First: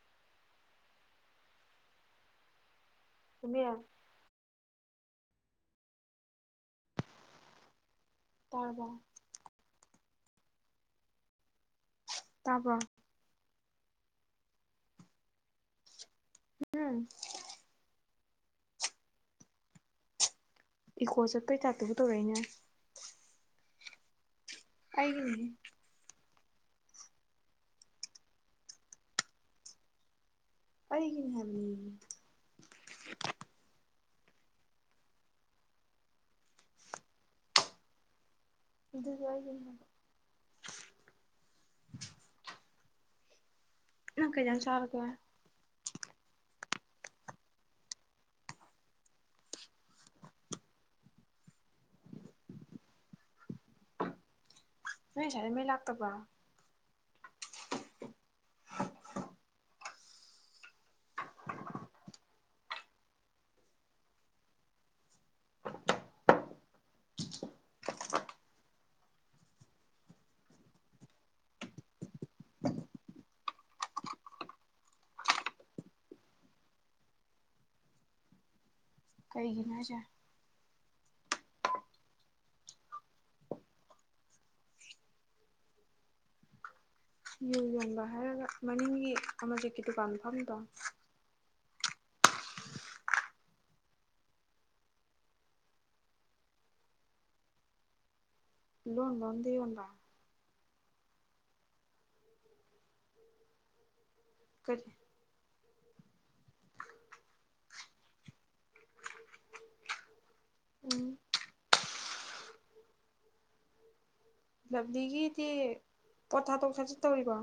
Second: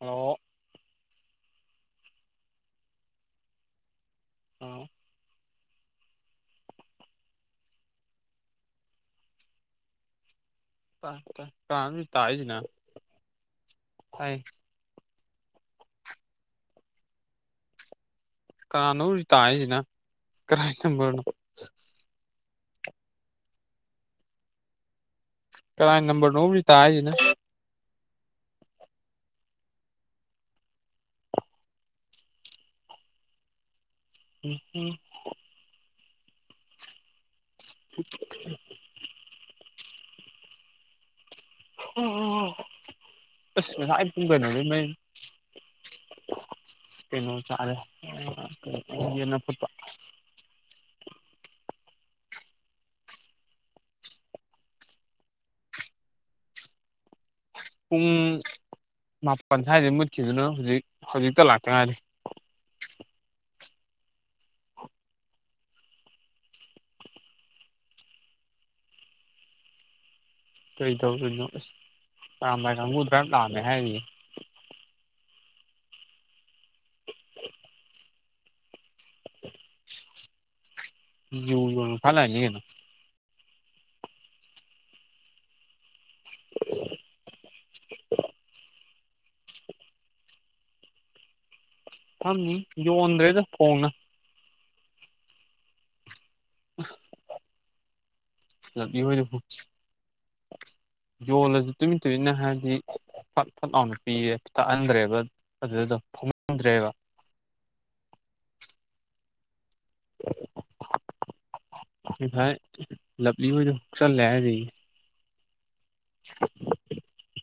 ꯅꯣ [unintelligible] ꯑꯥ ꯇꯥꯔꯕꯣ [unintelligible] ꯇꯥꯕ꯭ꯔꯣ ꯇꯥꯏ [unintelligible] ꯀꯅꯥꯅꯣꯝꯖꯨ ꯇꯥꯏꯖꯤꯅ ꯏꯀꯣ ꯆꯠꯄꯩ ꯇꯥꯏꯞꯇꯕꯨ ꯇꯧꯔꯛꯏꯅꯦ ꯑꯩꯒꯤꯅꯤ ꯀꯅꯥꯏ ꯅꯝꯕꯔ ꯅꯣꯝꯖꯨ [unintelligible] ꯑꯩꯒꯤꯅꯦ ꯍꯥꯏꯝꯅꯤ [unintelligible] [unintelligible] ꯑꯗꯨꯅꯦ ꯑꯩꯒꯤꯅꯦ ꯍꯥꯏꯕ [unintelligible] ꯑꯁ ꯉꯁꯥꯏ ꯄꯨꯡ ꯅꯪ ꯀꯩ ꯏꯟꯖꯥꯡ ꯀꯩꯅꯣꯗꯩ ꯃꯩ ꯆꯥꯔꯒꯦ ꯀꯩꯅꫭꯝ ꯆꯥꯔꯦ [unintelligible] ꯌꯦꯟ ꯅꯞꯄ ꯆꯥꯎ ꯅꯣꯏ ꯉꯁꯥꯏꯗꯩ ꯃꯩ ꯂꯥꯛꯇꯕ꯭ꯔꯣ ꯄꯨꯡ ꯃꯥꯄꯟ ꯁꯥꯏꯗꯩ ꯃꯨꯠꯈꯤꯞꯗꯨꯅ ꯍꯧꯖꯤꯛ ꯍꯧꯖꯤꯛꯇ ꯂꯥꯛꯇ ꯉꯥꯏꯔꯤ ꯀꯩ ꯇꯧꯗꯣꯏꯅꯣ ꯑꯁ ꯑꯔꯥꯝꯕꯥꯏ ꯀꯥꯡꯕꯨ [unintelligible] ꯇꯥꯜꯂꯦ ꯍꯥꯏꯔꯤꯌꯦ ꯀꯩꯒꯤꯅꯣ ꯍꯥꯏꯖꯦ ꯌꯨ ꯌꫭꯟꯕ ꯐꯥ ꯂꯥꯛꯏꯅꯤ ꯀꯩꯅꯣ [inaudible] ꯌꯨ ꯌꯣꯟꯕ ꯍꯥꯏꯔꯒ ꯃꯅꯤꯡꯒꯤ ꯑꯃꯔꯖꯤꯠꯀꯤ ꯗꯨꯀꯥꯟ ꯐꯝꯃꯤꯕꫭ ꯐꯝꯃꯤ ꯌꯣꯟꯗ꯭ꯔꯦꯗ ꯐꯣꯡꯅ [unintelligible] ꯂꯛꯀꯤ ꯍꯣꯏꯗ ꯂꯣꯟꯕ ꯑꯝꯗ [unintelligible] ꯌꯣꯟꯕ ꯌꯣꯜꯂꯖꯨ ꯇꯨꯃꯤꯟ ꯇꯨꯃꯤꯟꯅ ꯍꯥꯏꯗꯤ ꯐꯠ ꯐꯠ ꯂꯥꯎꯅ ꯄꯤꯔꯦ ꯀꯔꯤ ꯊꯛꯍꯟꯗ꯭ꯔꯦꯕ ꯑꯗꯨꯗ ꯗꯨꯝ [unintelligible] ꯗ꯭ꯔꯦꯕ ꯎꯝ [unintelligible] [unintelligible] ꯂꯞꯂꯤ ꯍꫭꯏꯗ ꯍꯨꯛꯆꯜꯂꯦ ꯍꯥꯏꯔꯤꯌꯦ ꯂꯞꯂꯤꯒꯤꯗꯤ ꯄꯣꯠ ꯊꯥꯗꯣꯛ ꯊꯥꯖꯤꯟ ꯇꯧꯔꯤꯕꯣ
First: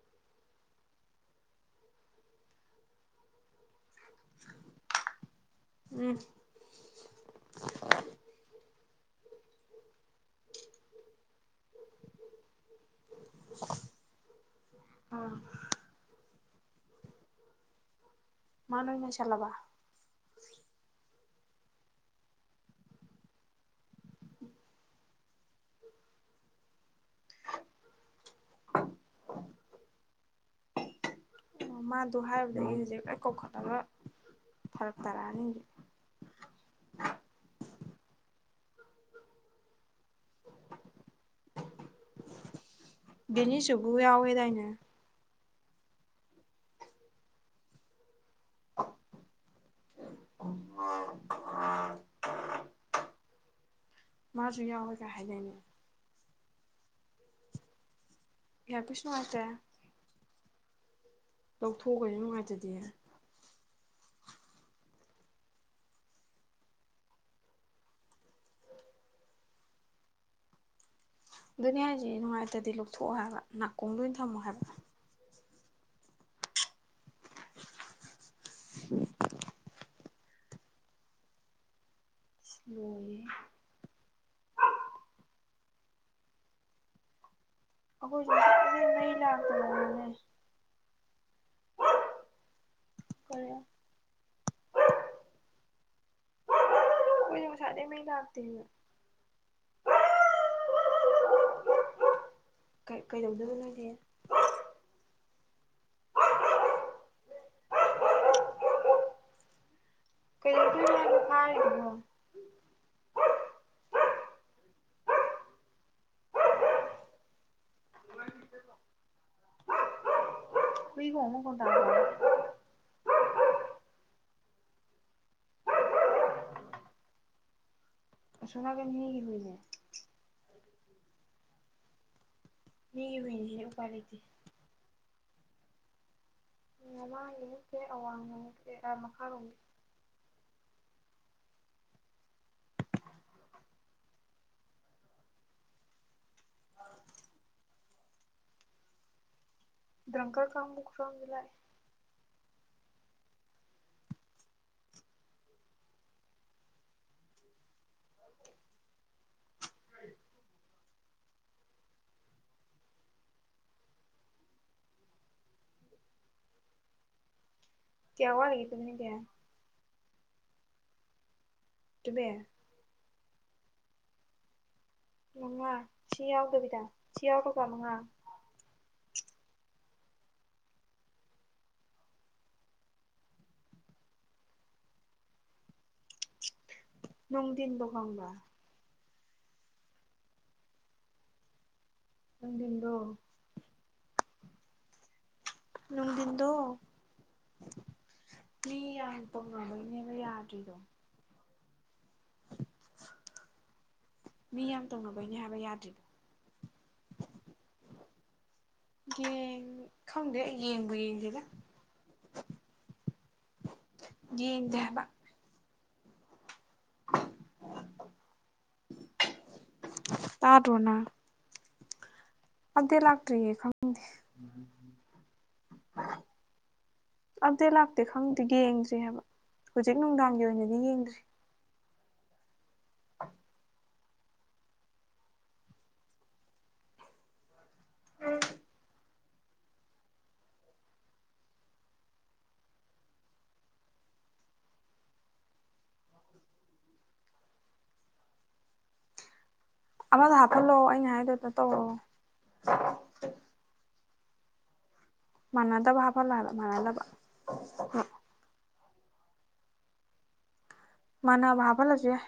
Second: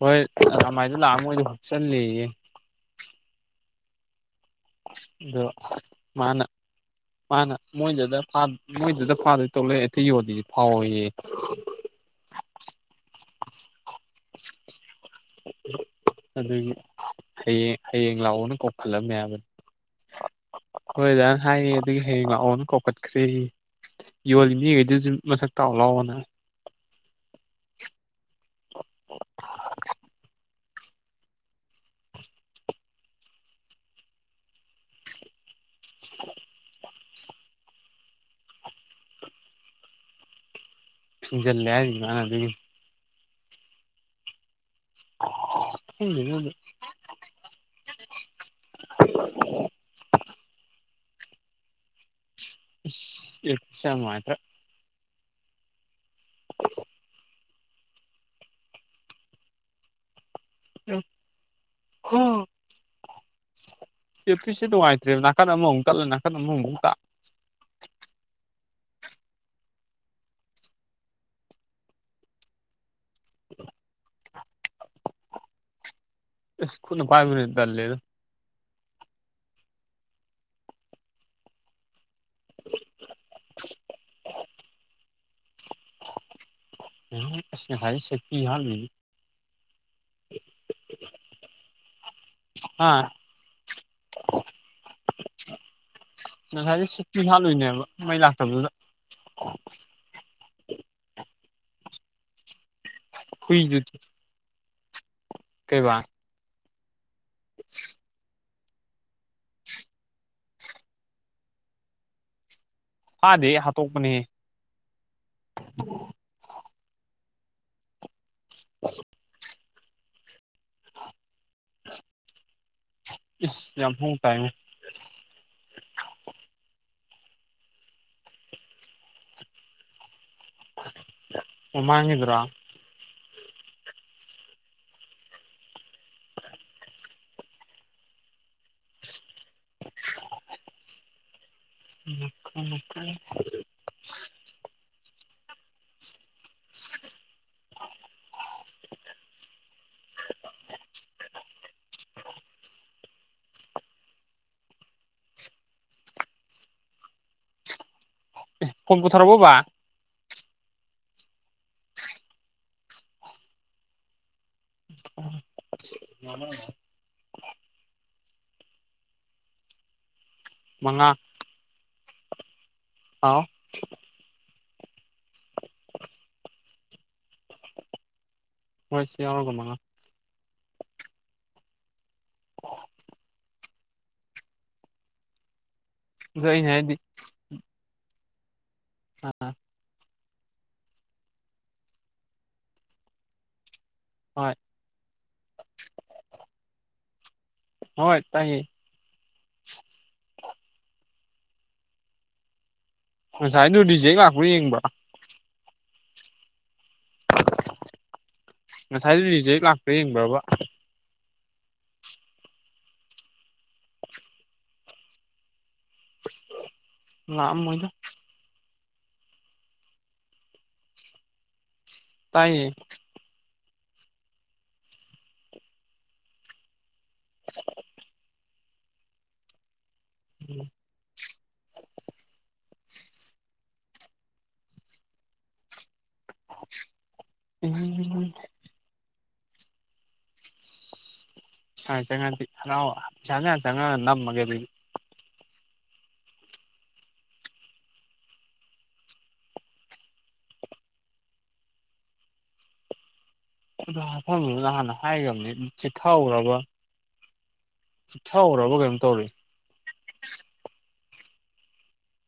ꯍꯣꯏ ꯑꯔꯥꯝꯕꯥꯏꯗꯨ ꯂꯥꯛꯑ ꯃꯣꯏꯗ ꯍꯨꯞꯆꯜꯂꯦꯌꯦ ꯑꯗꯣ ꯎꯝ ꯃꯥꯅ ꯃꯥꯅ ꯃꯣꯏꯗꯗ ꯐꯥ ꯃꯣꯏꯗꯨꯗ ꯐꯥꯗꯣꯏ ꯇꯧ ꯂꯩ ꯑꯇꯩ ꯌꯣꯜꯂꯤꯁꯤ ꯐꯥꯎꯋꫭꯌꯦ [inaudible] ꯑꯗꯨꯒꯤ ꯍꯌꯦꯡ ꯍꯌꯦꯡ ꯂꯥꯛꯑꯣꯅ ꯃꯥ ꯅꯣꯏ ꯀꯧꯈꯠꯂꯝꯃꯦ ꯍꯥꯏꯕꯅꯤ ꯅꯩꯁꯜꯂꯕ [unintelligible] ꯍꯥꯏꯌꯦ ꯑꯗꯨꯒꯤ ꯍꯌꯦꯡ ꯂꯥꯛꯑꯣꯅ ꯀꯧꯀꯠꯈ꯭ꯔꯦꯌꯦ ꯌꯣꯜꯂꯤ ꯃꯤꯒꯩꯗꯨꯖꯨ ꯃꯁꯛ ꯇꯥꯛꯑꯣ ꯂꯥꯛꯑꯣꯅ ꯑꯣ ꯃꯥ ꯑꯗꯨ ꯍꯥꯏꯔꯨꯕꯗꯒꯤ ꯍꯧꯖꯤꯛ ꯂꯣꯏ ꯀꯧꯈꯠꯂꯒ ꯐꯔꯛ ꯇꯥꯔꯛꯑꯅꯤ ꯍꯨꯖꯤꯛ [inaudible] ꯐꯤꯡꯖꯜꯂꯦ ꯍꯥꯏꯔꯤꯌꯦ ꯃꯥꯅ ꯑꯗꯨꯒꯤ ꯗꯦꯅꯤꯁ ꯇꯨꯕꯨ ꯌꯥꯎꯋꯦ ꯗꯥꯏꯅꯦ ꯈꯪꯗꯦꯗ ꯑꯗꯨ [unintelligible] [unintelligible] [unintelligible] ꯏꯌꯔꯄꯤꯁ ꯁꯦ ꯌꯥꯝ ꯃꯥꯖꯨ ꯌꯥꯎꯋꯤꯒ ꯍꯥꯏꯗꯥꯏꯅꯦ [inaudible] ꯏꯌꯥꯔ ꯄꯤꯁ ꯅꯨꯡꯉꯥꯏꯇꯦ [unintelligible] ꯂꯧꯊꯣꯛꯎꯨ ꯀꯩꯅꯣ ꯅꯨꯡꯉꯥꯏꯇ꯭ꯔꯗꯤ ꯏꯌꯥꯔꯄꯤꯁꯁꯦ ꯅꯨꯡꯉꯥꯏꯇ꯭ꯔꯦ ꯅꯥꯀꯟ ꯑꯃꯔꯣꯝ ꯇꯠꯂ ꯅꯥꯀꯟ ꯑꯃꯔꯣꯝ ꯇꯥ ꯑꯗꯨꯅꯦ ꯍꯥꯏꯁꯤ ꯅꯨꯡꯉꯥꯏꯇ꯭ꯔꯗꯤ ꯂꯧꯊꯣꯛꯑꯣ ꯍꯥꯏꯕ ꯅꯥꯀꯣꯡꯗꯥ ꯑꯣꯏ ꯊꯝꯃꯣ ꯍꯥꯏꯕ ꯏꯁ ꯈꯨꯨꯠꯅ ꯄꯥꯏꯕꯗꯨꯅ ꯍꯦꯟꯅ ꯇꯜꯂꯦꯗꯥ [inaudible] ꯏꯁ ꯂꯣꯢꯔꯦꯍꯦ [inaudible] [unintelligible] ꯑꯈꯣꯏ ꯁꯦꯐꯇꯤ ꯆꯦ ꯅ [unintelligible] ꯑꯥ ꯀꯔꯤ [unintelligible] ꯉꯁꯥꯏꯒꯩ ꯁꯨꯛꯇꯤ [unintelligible] ꯑꯩꯈꯣꯏꯁꯨ ꯂꯣꯏꯅꯦꯕ ꯉꯁꯥꯏꯗꯩ ꯃꯩ ꯂꯥꯛꯇꯦꯕ ꯂꯥꯛꯇꯕꯗꯨꯗ [inaudible] ꯀꯩ ꯀꯩꯗꯧꯗꯣꯢꯕ ꯍꯨꯏꯗꯨ ꯅꯣꯢꯗꯤ ꯀꯩꯕꯥ [inaudible] ꯀꯩꯗꯧꯗꯨꯢꯅꯣ ꯍꯥꯢꯕ ꯊꯥꯔꯤꯗꯣ ꯐꯗꯦꯍꯦ ꯍꯥꯠꯇꯣꯛꯄꯅꯤꯍꯦ [inaudible] ꯍꯨꯏ ꯈꯣꯡ ꯃꯈꯣꯟ ꯇꯥꯕ꯭ꯔꯥ ꯏꯁ ꯌꯥꯝ ꯍꯥꯎꯅ ꯇꯥꯏꯕꯣ ꯑꯁꯣꯝ ꯅꯒꯥꯟ ꯃꯤꯒꯤꯅꯦ ꯃꯃꯥꯡꯒꯤꯗꯨꯔꯣ ꯃꯤꯒꯤ ꯍꯨꯢꯅꯤꯅ ꯎꯄꯥꯥꯏ ꯂꯩꯇꯦ ꯃꯃꯥꯡ ꯅꯠꯇꯦ ꯑꯋꯥꯡ ꯔꯣꯝꯒꯤ ꯅꯠꯇꯦ ꯃꯈꯥꯔꯣꯝꯒꯤ [inaudible] ꯃꯀꯣꯏ ꯃꯀ [unintelligible] ꯑ [inaudible] ꯗ꯭ꯔꯪꯀꯔ ꯐꯪ [unintelligible] ꯑꯦ ꯐꯣꯟ ꯄꯨꯊꯔꯕꯣ ꯕꯥ ꯐ [inaudible] [inaudible] ꯀꯌꯥ ꯋꯥꯠꯂꯤꯒꯦ [unintelligible] [unintelligible] ꯃꯉꯥ ꯑꯗꯨꯃꯦ [unintelligible] ꯑꯥꯎ ꯃꯉꯥ ꯁꯤ ꯌꯥꯎꯗꯕꯤꯗ ꯁꯤ ꯌꯥꯎꯔꯒ ꯃꯉꯥ ꯍꯣꯏ ꯁꯤ ꯌꯥꯎꯔꯒ ꯃꯉꯥ ꯑꯗꯨ ꯑꯩꯅ ꯍꯥꯏꯗꯤ ꯅꯨꯡꯗꯤꯟꯗꯣ ꯈꯪꯕ꯭ꯔꯥ ꯑ [unintelligible] ꯅꯨꯡꯗꯤꯟꯗꯣ ꯍꯣꯏ ꯅꯨꯡꯗꯤꯟꯗꯣ ꯍꯣꯏ ꯇꯥꯏꯌꯦ ꯃꯤ ꯌꯥꯝ [unintelligible] ꯌꯥꯗ꯭ꯔꯤꯗꯣ ꯉꯁꯥꯏꯗꯨ ꯔꯤꯖꯦꯛ ꯂꯥꯛꯄ꯭ꯔꯥ ꯌꯦꯡꯕꯥ ꯑꯣꯏꯅꯤ ꯍꯥꯏꯕ [unintelligible] ꯉꯁꯥꯏꯗꯨ ꯔꯤꯖꯦꯛ ꯌꯦꯡ ꯂꯥꯛꯄ꯭ꯔꯥ ꯌꯦꯡꯕ꯭ꯔꯕ ꯈꯪꯗꯦ ꯌꯦꯡꯕꯨ ꯌꯦꯡꯗꯦꯗꯥ ꯌꯦꯡꯗꯦ ꯍꯥꯏꯕ ꯉꯥꯑꯝꯃꯣꯏꯗ ꯇꯥꯗ꯭ꯔꯣ ꯅꯪ ꯇꯥꯏꯌꯦ [unintelligible] ꯂꯥꯛꯇ꯭ꯔꯤꯌꯦ ꯈꯪꯗꯦ ꯑꯞꯗꯦꯠ ꯂꯥꯛꯇꯦ ꯈꯪꯗꯦ ꯌꯦꯡꯗ꯭ꯔꯤ ꯍꯥꯏꯕ ꯍꯧꯖꯤꯛ ꯅꯨꯡꯗꯥꯡꯒꯤ ꯑꯣꯏꯅꯗꯤ ꯌꯦꯡꯗ꯭ꯔꯤ [inaudible] ꯎꯝ ꯄꯩꯁꯥꯖꯦ ꯆꯪꯉꯗꯤ ꯍꯔꯥꯎ ꯆꯪꯉꯥ ꯆꯪꯉꯥ ꯅꯝꯃꯒꯦ ꯑꯗꯨꯗꯤ ꯑꯃꯒ ꯍꯥꯞꯐꯜꯂꯣ ꯑꯩꯅ ꯍꯥꯏꯗꯣ [unintelligible] ꯇꯧꯔꯛꯑꯣ [unintelligible] ꯍꯥꯟꯅ ꯍꯥꯏꯈ꯭ꯔꯕꯅꯤ ꯃꯥꯟꯅꯗꯕ ꯍꯥꯞꯐꯜꯂꯣ ꯆꯤꯠꯊꯍꯧꯔꯕ ꯍꯥꯏꯕ ꯃꯥꯟꯅꯗꯕ ꯊꯧꯒ꯭ꯔꯕ ꯀꯩꯅꯣꯝ ꯇꯧꯔꯤ ꯃꯥꯥꯟꯅꯕ ꯍꯥꯐꯜꯂꯖꯨ ꯌꯥꯏ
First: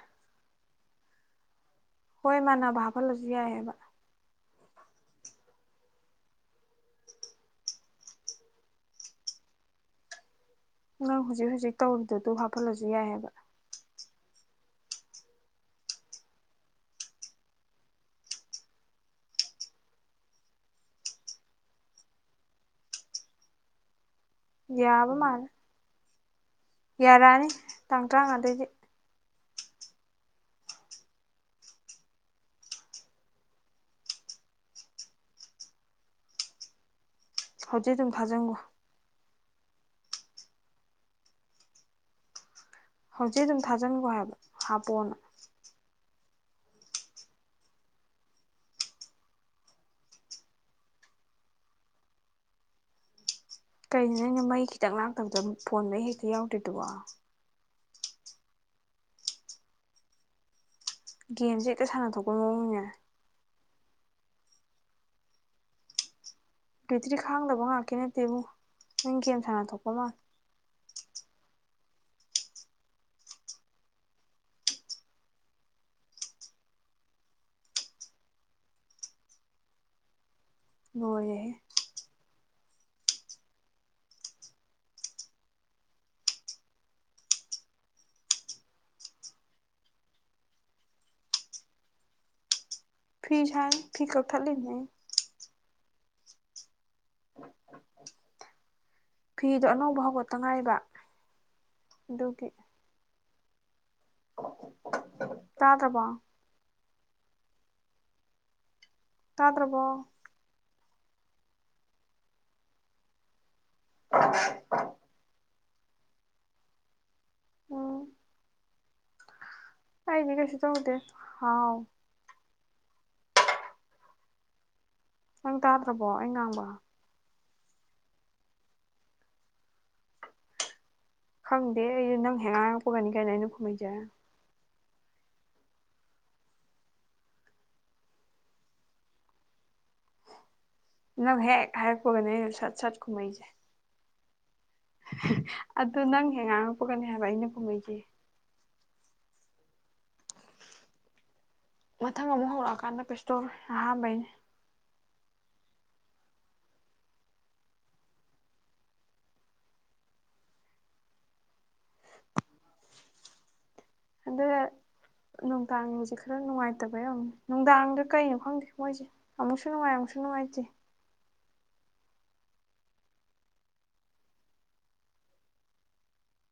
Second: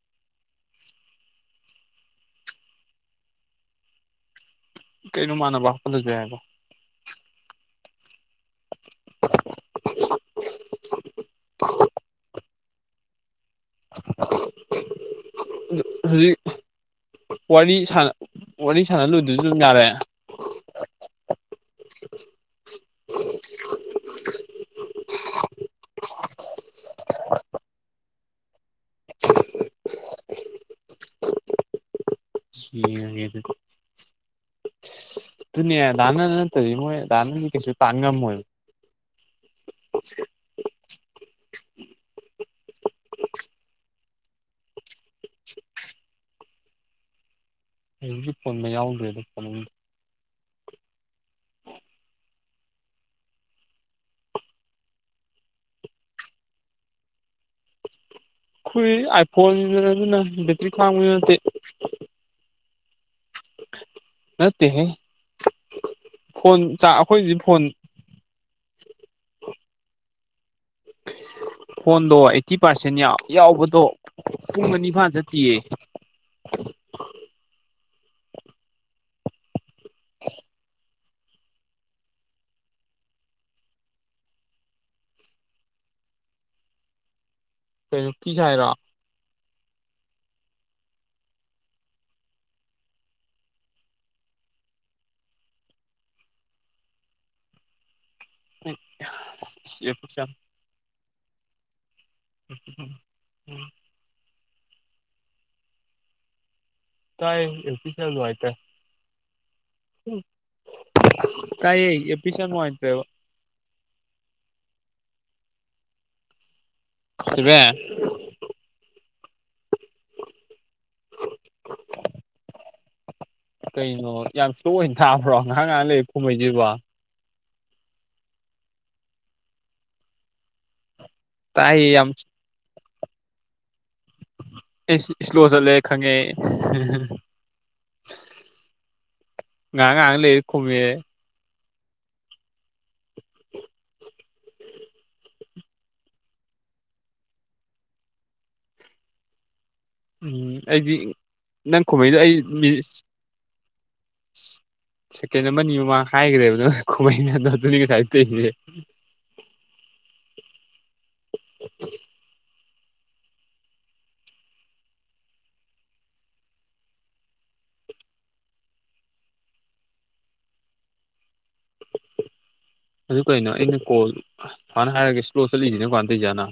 ꯍꯣꯏ ꯃꯥꯟꯅꯕ ꯍꯥꯞꯐꯜꯂꯖꯨ ꯌꯥꯏ ꯍꯥꯏꯕ ꯀꯩꯅꯣ ꯃꯥꯟꯅꯕ ꯍꯥꯞꯐꯜꯂꯖꯨ ꯌꯥꯏꯕꯣ [unintelligible] ꯅꯪ ꯍꯧꯖꯤꯛ ꯍꯧꯖꯤꯛ ꯇꯧꯔꯤꯗꯨ ꯗꯨ ꯍꯥꯞꯐꯜꯂꯖꯨ ꯌꯥꯏꯕ ꯍꯧꯖꯤꯛ ꯋꯥꯔꯤ ꯁꯥꯟ ꯋꯥꯔꯤ ꯁꯥꯟꯅ ꯂꯣꯏꯗ꯭ꯔꯖꯨ ꯑꯗꯨꯝ ꯌꯥꯔꯦ ꯌꯥꯕ ꯃꯥꯜꯂꯦ [inaudible] ꯌꯥꯔꯛꯑꯅꯤ ꯇꯥꯡ ꯇ꯭ꯔꯥꯉꯥꯗꯩꯗꯤ ꯌꯦꯡꯉꯒꯦ ꯗꯨꯗꯤ ꯑꯗꯨꯅꯦ ꯗꯥꯅꯟ ꯅꯠꯇ꯭ꯔꯗꯤ ꯃꯣꯏ ꯗꯥꯅꯟꯗꯤ ꯀꯩꯁꯨ ꯍꯧꯖꯤꯛ ꯇꯥꯟ ꯑꯗꯨꯝ ꯉꯝꯃꯣꯏ ꯊꯥꯖꯤꯟꯈꯣ ꯍꯧꯖꯤꯛ ꯑꯗꯨꯝ ꯊꯥꯖꯟꯒꯣ ꯍꯥꯏꯕ ꯍꯥꯞꯄꯣꯅ ꯍꯧꯖꯤꯛꯇꯤ ꯐꯣꯟ ꯃꯩ ꯌꯥꯎꯗ꯭ꯔꯦꯗ ꯐꯣꯟꯅꯤꯡ ꯀꯩꯅꯣ ꯅꯣꯏꯅ ꯃꯩ ꯈꯤꯇꯪ ꯂꯥꯛꯇꯕꯗ ꯐꯣꯟ ꯃꯩ ꯍꯦꯛꯇ ꯌꯥꯎꯗ꯭ꯔꯤꯗꯨꯕꯣ ꯈꯨꯏ ꯑꯥꯏꯐꯣꯟꯅꯤꯗꯅ ꯑꯗꯨꯅ ꯕꯤꯠ ꯒꯦꯝꯖꯦ ꯍꯦꯛꯇ ꯁꯥꯟꯅ ꯊꯣꯛꯄꯩ ꯃꯑꯣꯡꯅꯤꯅꯦ ꯅꯠꯇꯦꯍꯦ ꯐꯣꯟ ꯆꯥ ꯕꯦꯇ꯭ꯔꯤ ꯑꯩꯈꯣꯏꯗꯤ ꯐꯣꯟ ꯈꯥꯡꯗꯕ ꯉꯥꯛꯀꯤ ꯅꯠꯇꯦꯕꯨ ꯅꯪ ꯒꯦꯝ ꯁꯥꯟꯅ ꯊꯣꯛꯄ ꯃꯥꯟ [inaudible] ꯐꯣꯟꯗꯣ ꯑꯩꯠꯇꯤ ꯄꯥꯔꯁꯦꯟ [unintelligible] ꯌꯥꯎꯕꯗꯣ ꯄꯨꯡ ꯑꯅꯤꯐꯥꯟ ꯆꯠꯇꯤꯌꯦ [inaudible] ꯂꯣꯏꯔꯦꯍꯦ ꯀꯩꯅꯣ ꯀꯤ ꯁꯥꯏꯔꯣ ꯐꯤ ꯁꯥꯏ ꯐꯤ ꯀꯛꯊꯠꯂꯤꯅꯦ ꯑꯩꯅ ꯐꯤꯗꯣ ꯑꯅꯧꯕ ꯍꯧꯒꯠꯇ ꯉꯥꯏꯕ ꯑꯗꯨꯒꯤ [inaudible] ꯇꯥꯗꯕꯣ ꯇꯥꯏ ꯏꯌꯔꯄꯤꯁꯁꯦ ꯌꯥꯝ ꯅꯨꯡꯉꯥꯏꯇ꯭ꯔꯦ ꯇꯥꯗ꯭ꯔꯕꯣ ꯀꯥꯏꯌꯦ ꯑꯦꯄꯤꯁ ꯌꯥꯝ ꯅꯨꯉꯥꯏꯇ꯭ꯔꯦꯕ [inaudible] ꯆꯦꯕꯦ ꯎꯝ ꯑꯩꯗꯤ ꯀꯩꯁꯨ ꯇꯧꯗꯦ ꯍꯥꯎ ꯀꯩꯅꯣ ꯌꯥꯝ ꯁ꯭ꯂꯣ ꯑꯣꯏꯅ ꯇꯥꯕ꯭ꯔꯣ ꯅꯪ ꯉꯥꯍꯥꯛ ꯉꯥꯍꯥꯛ ꯂꯩ ꯇꯥꯗ꯭ꯔꯕꯣ ꯑꯩ ꯉꯥꯡꯕ ꯈꯨꯝꯃꯩꯖꯤꯕꯣ ꯈꯪꯗꯦ ꯇꯥꯏꯌꯦ ꯌꯥꯝ ꯑꯩꯗꯤ ꯅꯪ ꯍꯦꯛ ꯉꯥꯡꯉꯛꯄꯒꯅꯤ ꯀꯩꯅꯣ ꯑꯩꯅ ꯈꯨꯝꯃꯩꯖꯦ ꯏꯁ ꯁ꯭ꯂꯣ ꯆꯠꯂꯦ ꯈꯪꯉꯦ ꯑꯩ ꯉꯥꯛ ꯉꯥꯛ ꯂꯩ ꯈꯨꯝꯃꯦ ꯅꯪ ꯍꯦꯛ ꯍꯥꯏꯔꯛꯄꯒꯅꯦ ꯑꯩꯅ ꯁꯠ ꯁꯠ ꯈꯨꯝꯃꯩꯖꯦ ꯑꯗꯨ ꯅꯪ ꯍꯦꯛ ꯉꯥꯡꯉꯛꯄꯒꯅꯦ ꯍꯥꯏꯕ ꯑꯩꯅ ꯈꯨꯝꯃꯩꯖꯦ ꯎꯝ ꯑꯩꯗꯤ ꯅꯪ ꯈꯨꯝꯃꯩꯗꯣ ꯃꯊꯪ ꯑꯩ ꯑꯃꯨꯛ ꯃꯤ ꯍꯧꯔꯛꯑꯀꯥꯟꯗ ꯀꯩꯁꯨ ꯇꯧꯔꯣꯏ ꯑꯍꯥꯟꯕꯩꯅꯦ ꯁꯦꯀꯦꯟ ꯑꯃꯅꯤ ꯃꯃꯥꯡ ꯍꯥꯏꯒ꯭ꯔꯦꯕ ꯅꯪ ꯈꯨꯝꯍꯩ ꯃꯌꯥꯝꯗꯣ ꯑꯗꯨꯅꯤ ꯉꯁꯥꯏ ꯇꯩꯖꯦ [inaudible] ꯑꯗꯨꯒ ꯅꯨꯡꯗꯥꯡꯖꯦ ꯈꯔ ꯅꯨꯡꯉꯥꯏꯇꯕ [unintelligible] ꯅꯨꯡꯗꯥꯡꯗ ꯀꯩꯅꯣ ꯈꯪꯗꯦ ꯃꯣꯏꯖꯦ ꯑꯃꯨꯛꯁꯨ ꯅꯨꯡꯉꯥꯏ ꯑꯃꯨꯁꯨ ꯅꯨꯡꯉꯥꯏꯇꯦ ꯑꯗꯨ ꯀꯩꯅꯣ ꯑꯩꯅ ꯀꯣꯜ ꯍꯥꯟꯅ ꯍꯥꯏꯔꯒ ꯁ꯭ꯂꯣ ꯆꯠꯂꯤꯖꯤꯅ ꯀꯃꯥꯏ ꯇꯧꯏꯖꯥꯠꯅꯣ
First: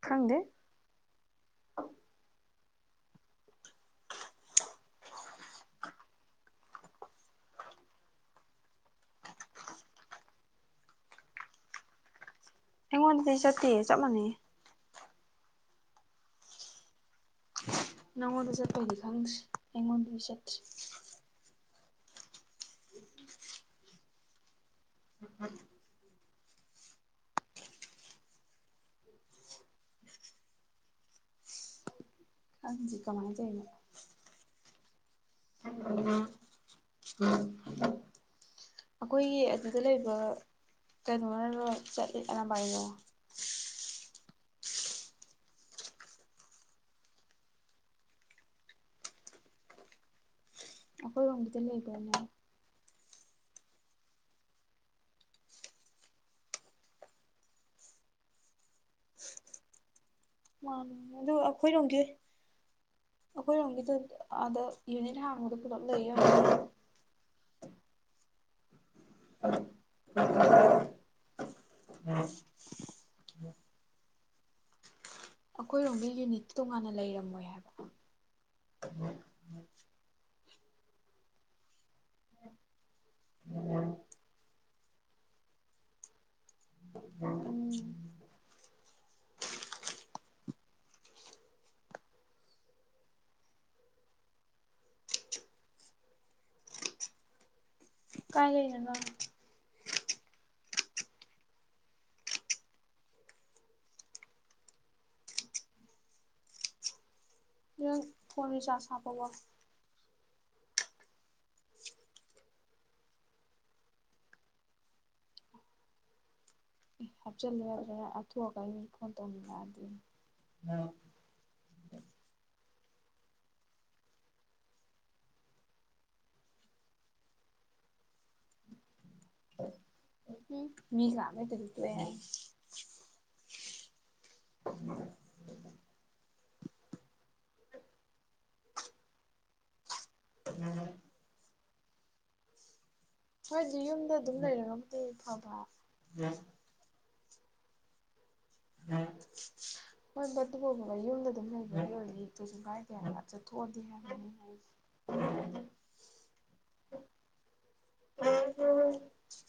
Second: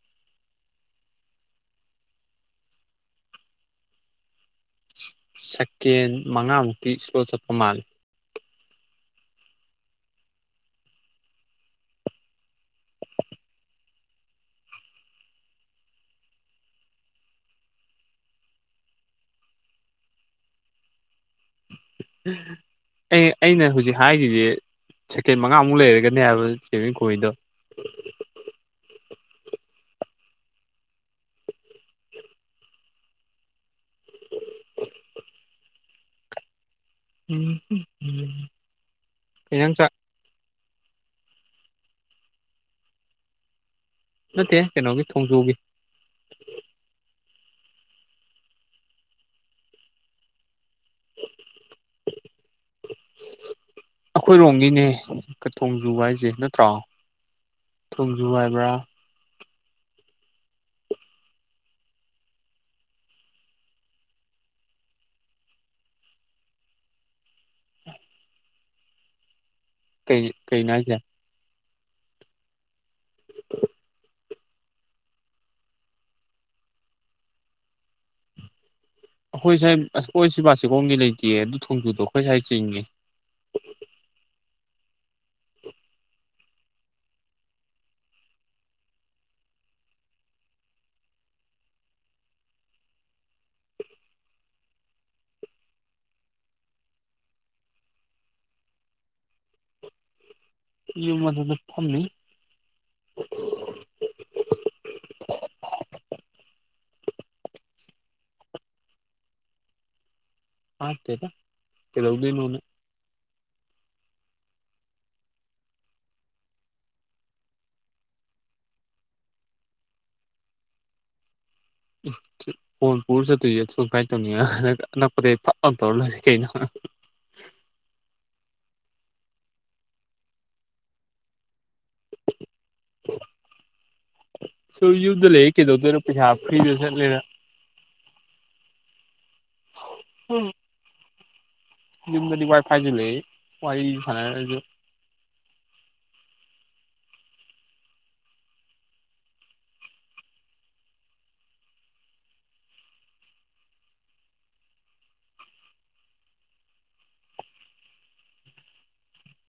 ꯈꯪꯗꯦ ꯁꯀꯦꯟ ꯃꯉꯥꯃꯨꯛꯇꯤ ꯁ꯭ꯂꯣ ꯆꯠꯄ ꯃꯥꯜꯂꯤ ꯑꯩꯉꯣꯟꯗꯗꯤ ꯆꯠꯇꯦ ꯆꯞ ꯃꯥꯟꯅꯩ ꯅꯪꯉꯣꯟꯗ ꯆꯠꯄꯩꯗꯤ ꯈꯪꯗꯦ ꯑꯩꯉꯣꯟꯗꯗꯤ ꯆꯠꯇ꯭ꯔꯦ ꯑꯩ ꯑꯩꯅ ꯍꯧꯖꯤꯛ ꯍꯥꯏꯒ꯭ꯔꯤꯖꯦ ꯁꯦꯀꯦꯟ ꯃꯉꯥꯃꯨꯛ ꯂꯩꯔꯒꯅꯦ ꯍꯥꯏꯕ [unintelligible] ꯈꯪꯗꯦ ꯀꯃꯥꯏ ꯇꯧꯏꯅꯣ [inaudible] ꯑꯈꯣꯏꯒꯤ ꯀꯩ ꯏꯟꯖꯥꯡ ꯑꯗꯨꯗ ꯆꯥ ꯂꯩꯕ ꯀꯩꯅꯣꯅ ꯂꯣꯢ ꯆꯠꯂꯤ ꯑꯔꯥꯝꯕꯥꯏꯒ ꯅꯠꯇꯦ ꯀꯩꯅꯣꯒꯤ ꯊꯣꯡꯖꯨꯒꯤ ꯑꯈꯣꯏ ꯔꯣꯝꯒꯤꯗ ꯂꯩꯗꯥꯢꯅꯦ ꯑꯈꯣꯏꯔꯣꯝꯒꯤꯅꯦ ꯊꯣꯡꯖꯨ ꯍꯥꯏꯁꯦ ꯅꯠꯇ꯭ꯔꯣ ꯊꯨꯝꯖꯨ ꯍꯥꯏꯕ꯭ꯔꯥ ꯃꯥ ꯑꯗꯨ ꯑꯈꯣꯏꯔꯣꯝꯒꯤ ꯑꯈꯣꯏꯔꯣꯝꯒꯤꯗ ꯑꯥꯗ ꯌꯨꯅꯤꯠ ꯍꯥꯡꯕꯗꯣ ꯄꯨꯂꯞ ꯂꯩ [unintelligible] ꯀꯩ ꯀꯩꯅꯣ ꯍꯥꯢꯖꯦ [inaudible] ꯑꯈꯣꯏꯔꯣꯝꯒꯤ ꯌꯨꯅꯤꯠ ꯇꯣꯉꯥꯟꯅ ꯂꯩꯔꯝꯃꯣꯏ ꯍꯥꯏꯕ ꯑꯈꯣꯏ ꯁꯥꯏ ꯑꯈꯣꯏ ꯁꯤ ꯕꯥꯁꯤꯈꯣꯡꯒꯤ ꯂꯩꯇꯤꯌꯦ ꯑꯗꯨ ꯊꯣꯡꯖꯨꯗꯣ ꯑꯈꯣꯏ ꯁꯥꯏ ꯆꯤꯡꯉꯦ [inaudible] [inaudible] [inaudible] ꯀꯥꯏ ꯂꯩꯅꯣ ꯅꯪ ꯌꯨꯝ ꯃꯊꯛꯇ ꯐꯝꯃꯤ ꯅꯪ ꯐꯣꯟ ꯔꯤꯆꯥꯔꯁ ꯍꯥꯄꯕꯣ ꯍꯥꯞꯇꯦꯗ ꯀꯩꯗꯧꯗꯣꯢꯅꯣꯅ ꯍꯥꯞꯆꯤꯜꯂꯨ ꯌꯥꯗ꯭ꯔ ꯑꯊꯨ ꯑꯀꯥꯏ ꯃꯤ ꯐꯣꯟ ꯇꯧꯅꯤꯡꯉꯛꯑꯗꯤ ꯐꯣꯟ ꯄꯨꯔ ꯆꯠꯇꯣꯏꯖꯦ ꯑꯊꯨ ꯀꯥꯏ ꯇꯧꯅꯤꯉ ꯑꯅꯛꯄꯗꯩ ꯐꯛ ꯂꯧ ꯇꯧꯔ ꯂꯣꯏꯔꯦ ꯀꯩꯅꯣ꯫ [unintelligible] ꯎꯝ ꯃꯤ ꯁꯨ ꯂꯥꯛꯅꯇꯗꯤ ꯇꯣꯛꯑꯦ꯫ ꯁꯨꯝ ꯌꯨꯝꯗ ꯂꯩ ꯀꯗꯧꯗꯣꯢꯅꯣ ꯄꯩꯁꯥ ꯐ꯭ꯔꯤꯗ ꯆꯠꯂꯦꯗ꯫ ꯎꯝ꯫ [unintelligible] ꯌꯨꯝꯗꯗꯤ ꯋꯥꯏ ꯐꯥꯏꯖꯨ ꯂꯩ꯫ ꯁ꯭ꯋꯥꯏꯗꯤ ꯋꯥꯔꯤ ꯌꯨꯝꯗ ꯑꯗꯨꯝ ꯁꯥꯟꯅꯔꯁꯨ ꯂꯩꯔꯒꯕꯨꯗꯤ ꯐꯕ꯫ [unintelligible] ꯍꯣꯏꯕ ꯇꯨꯕꯣꯕ ꯌꯨꯝꯗ ꯑꯗꯨꯝ ꯂꯩꯕꯒꯤ ꯑꯣꯏꯗꯤ ꯀꯩꯁꯨ ꯀꯥꯏꯗꯦ ꯍꯥꯢꯕ ꯆꯠꯊꯣꯛꯑꯗꯤ ꯍꯥꯏꯕ꯫ [inaudible] [unintelligible]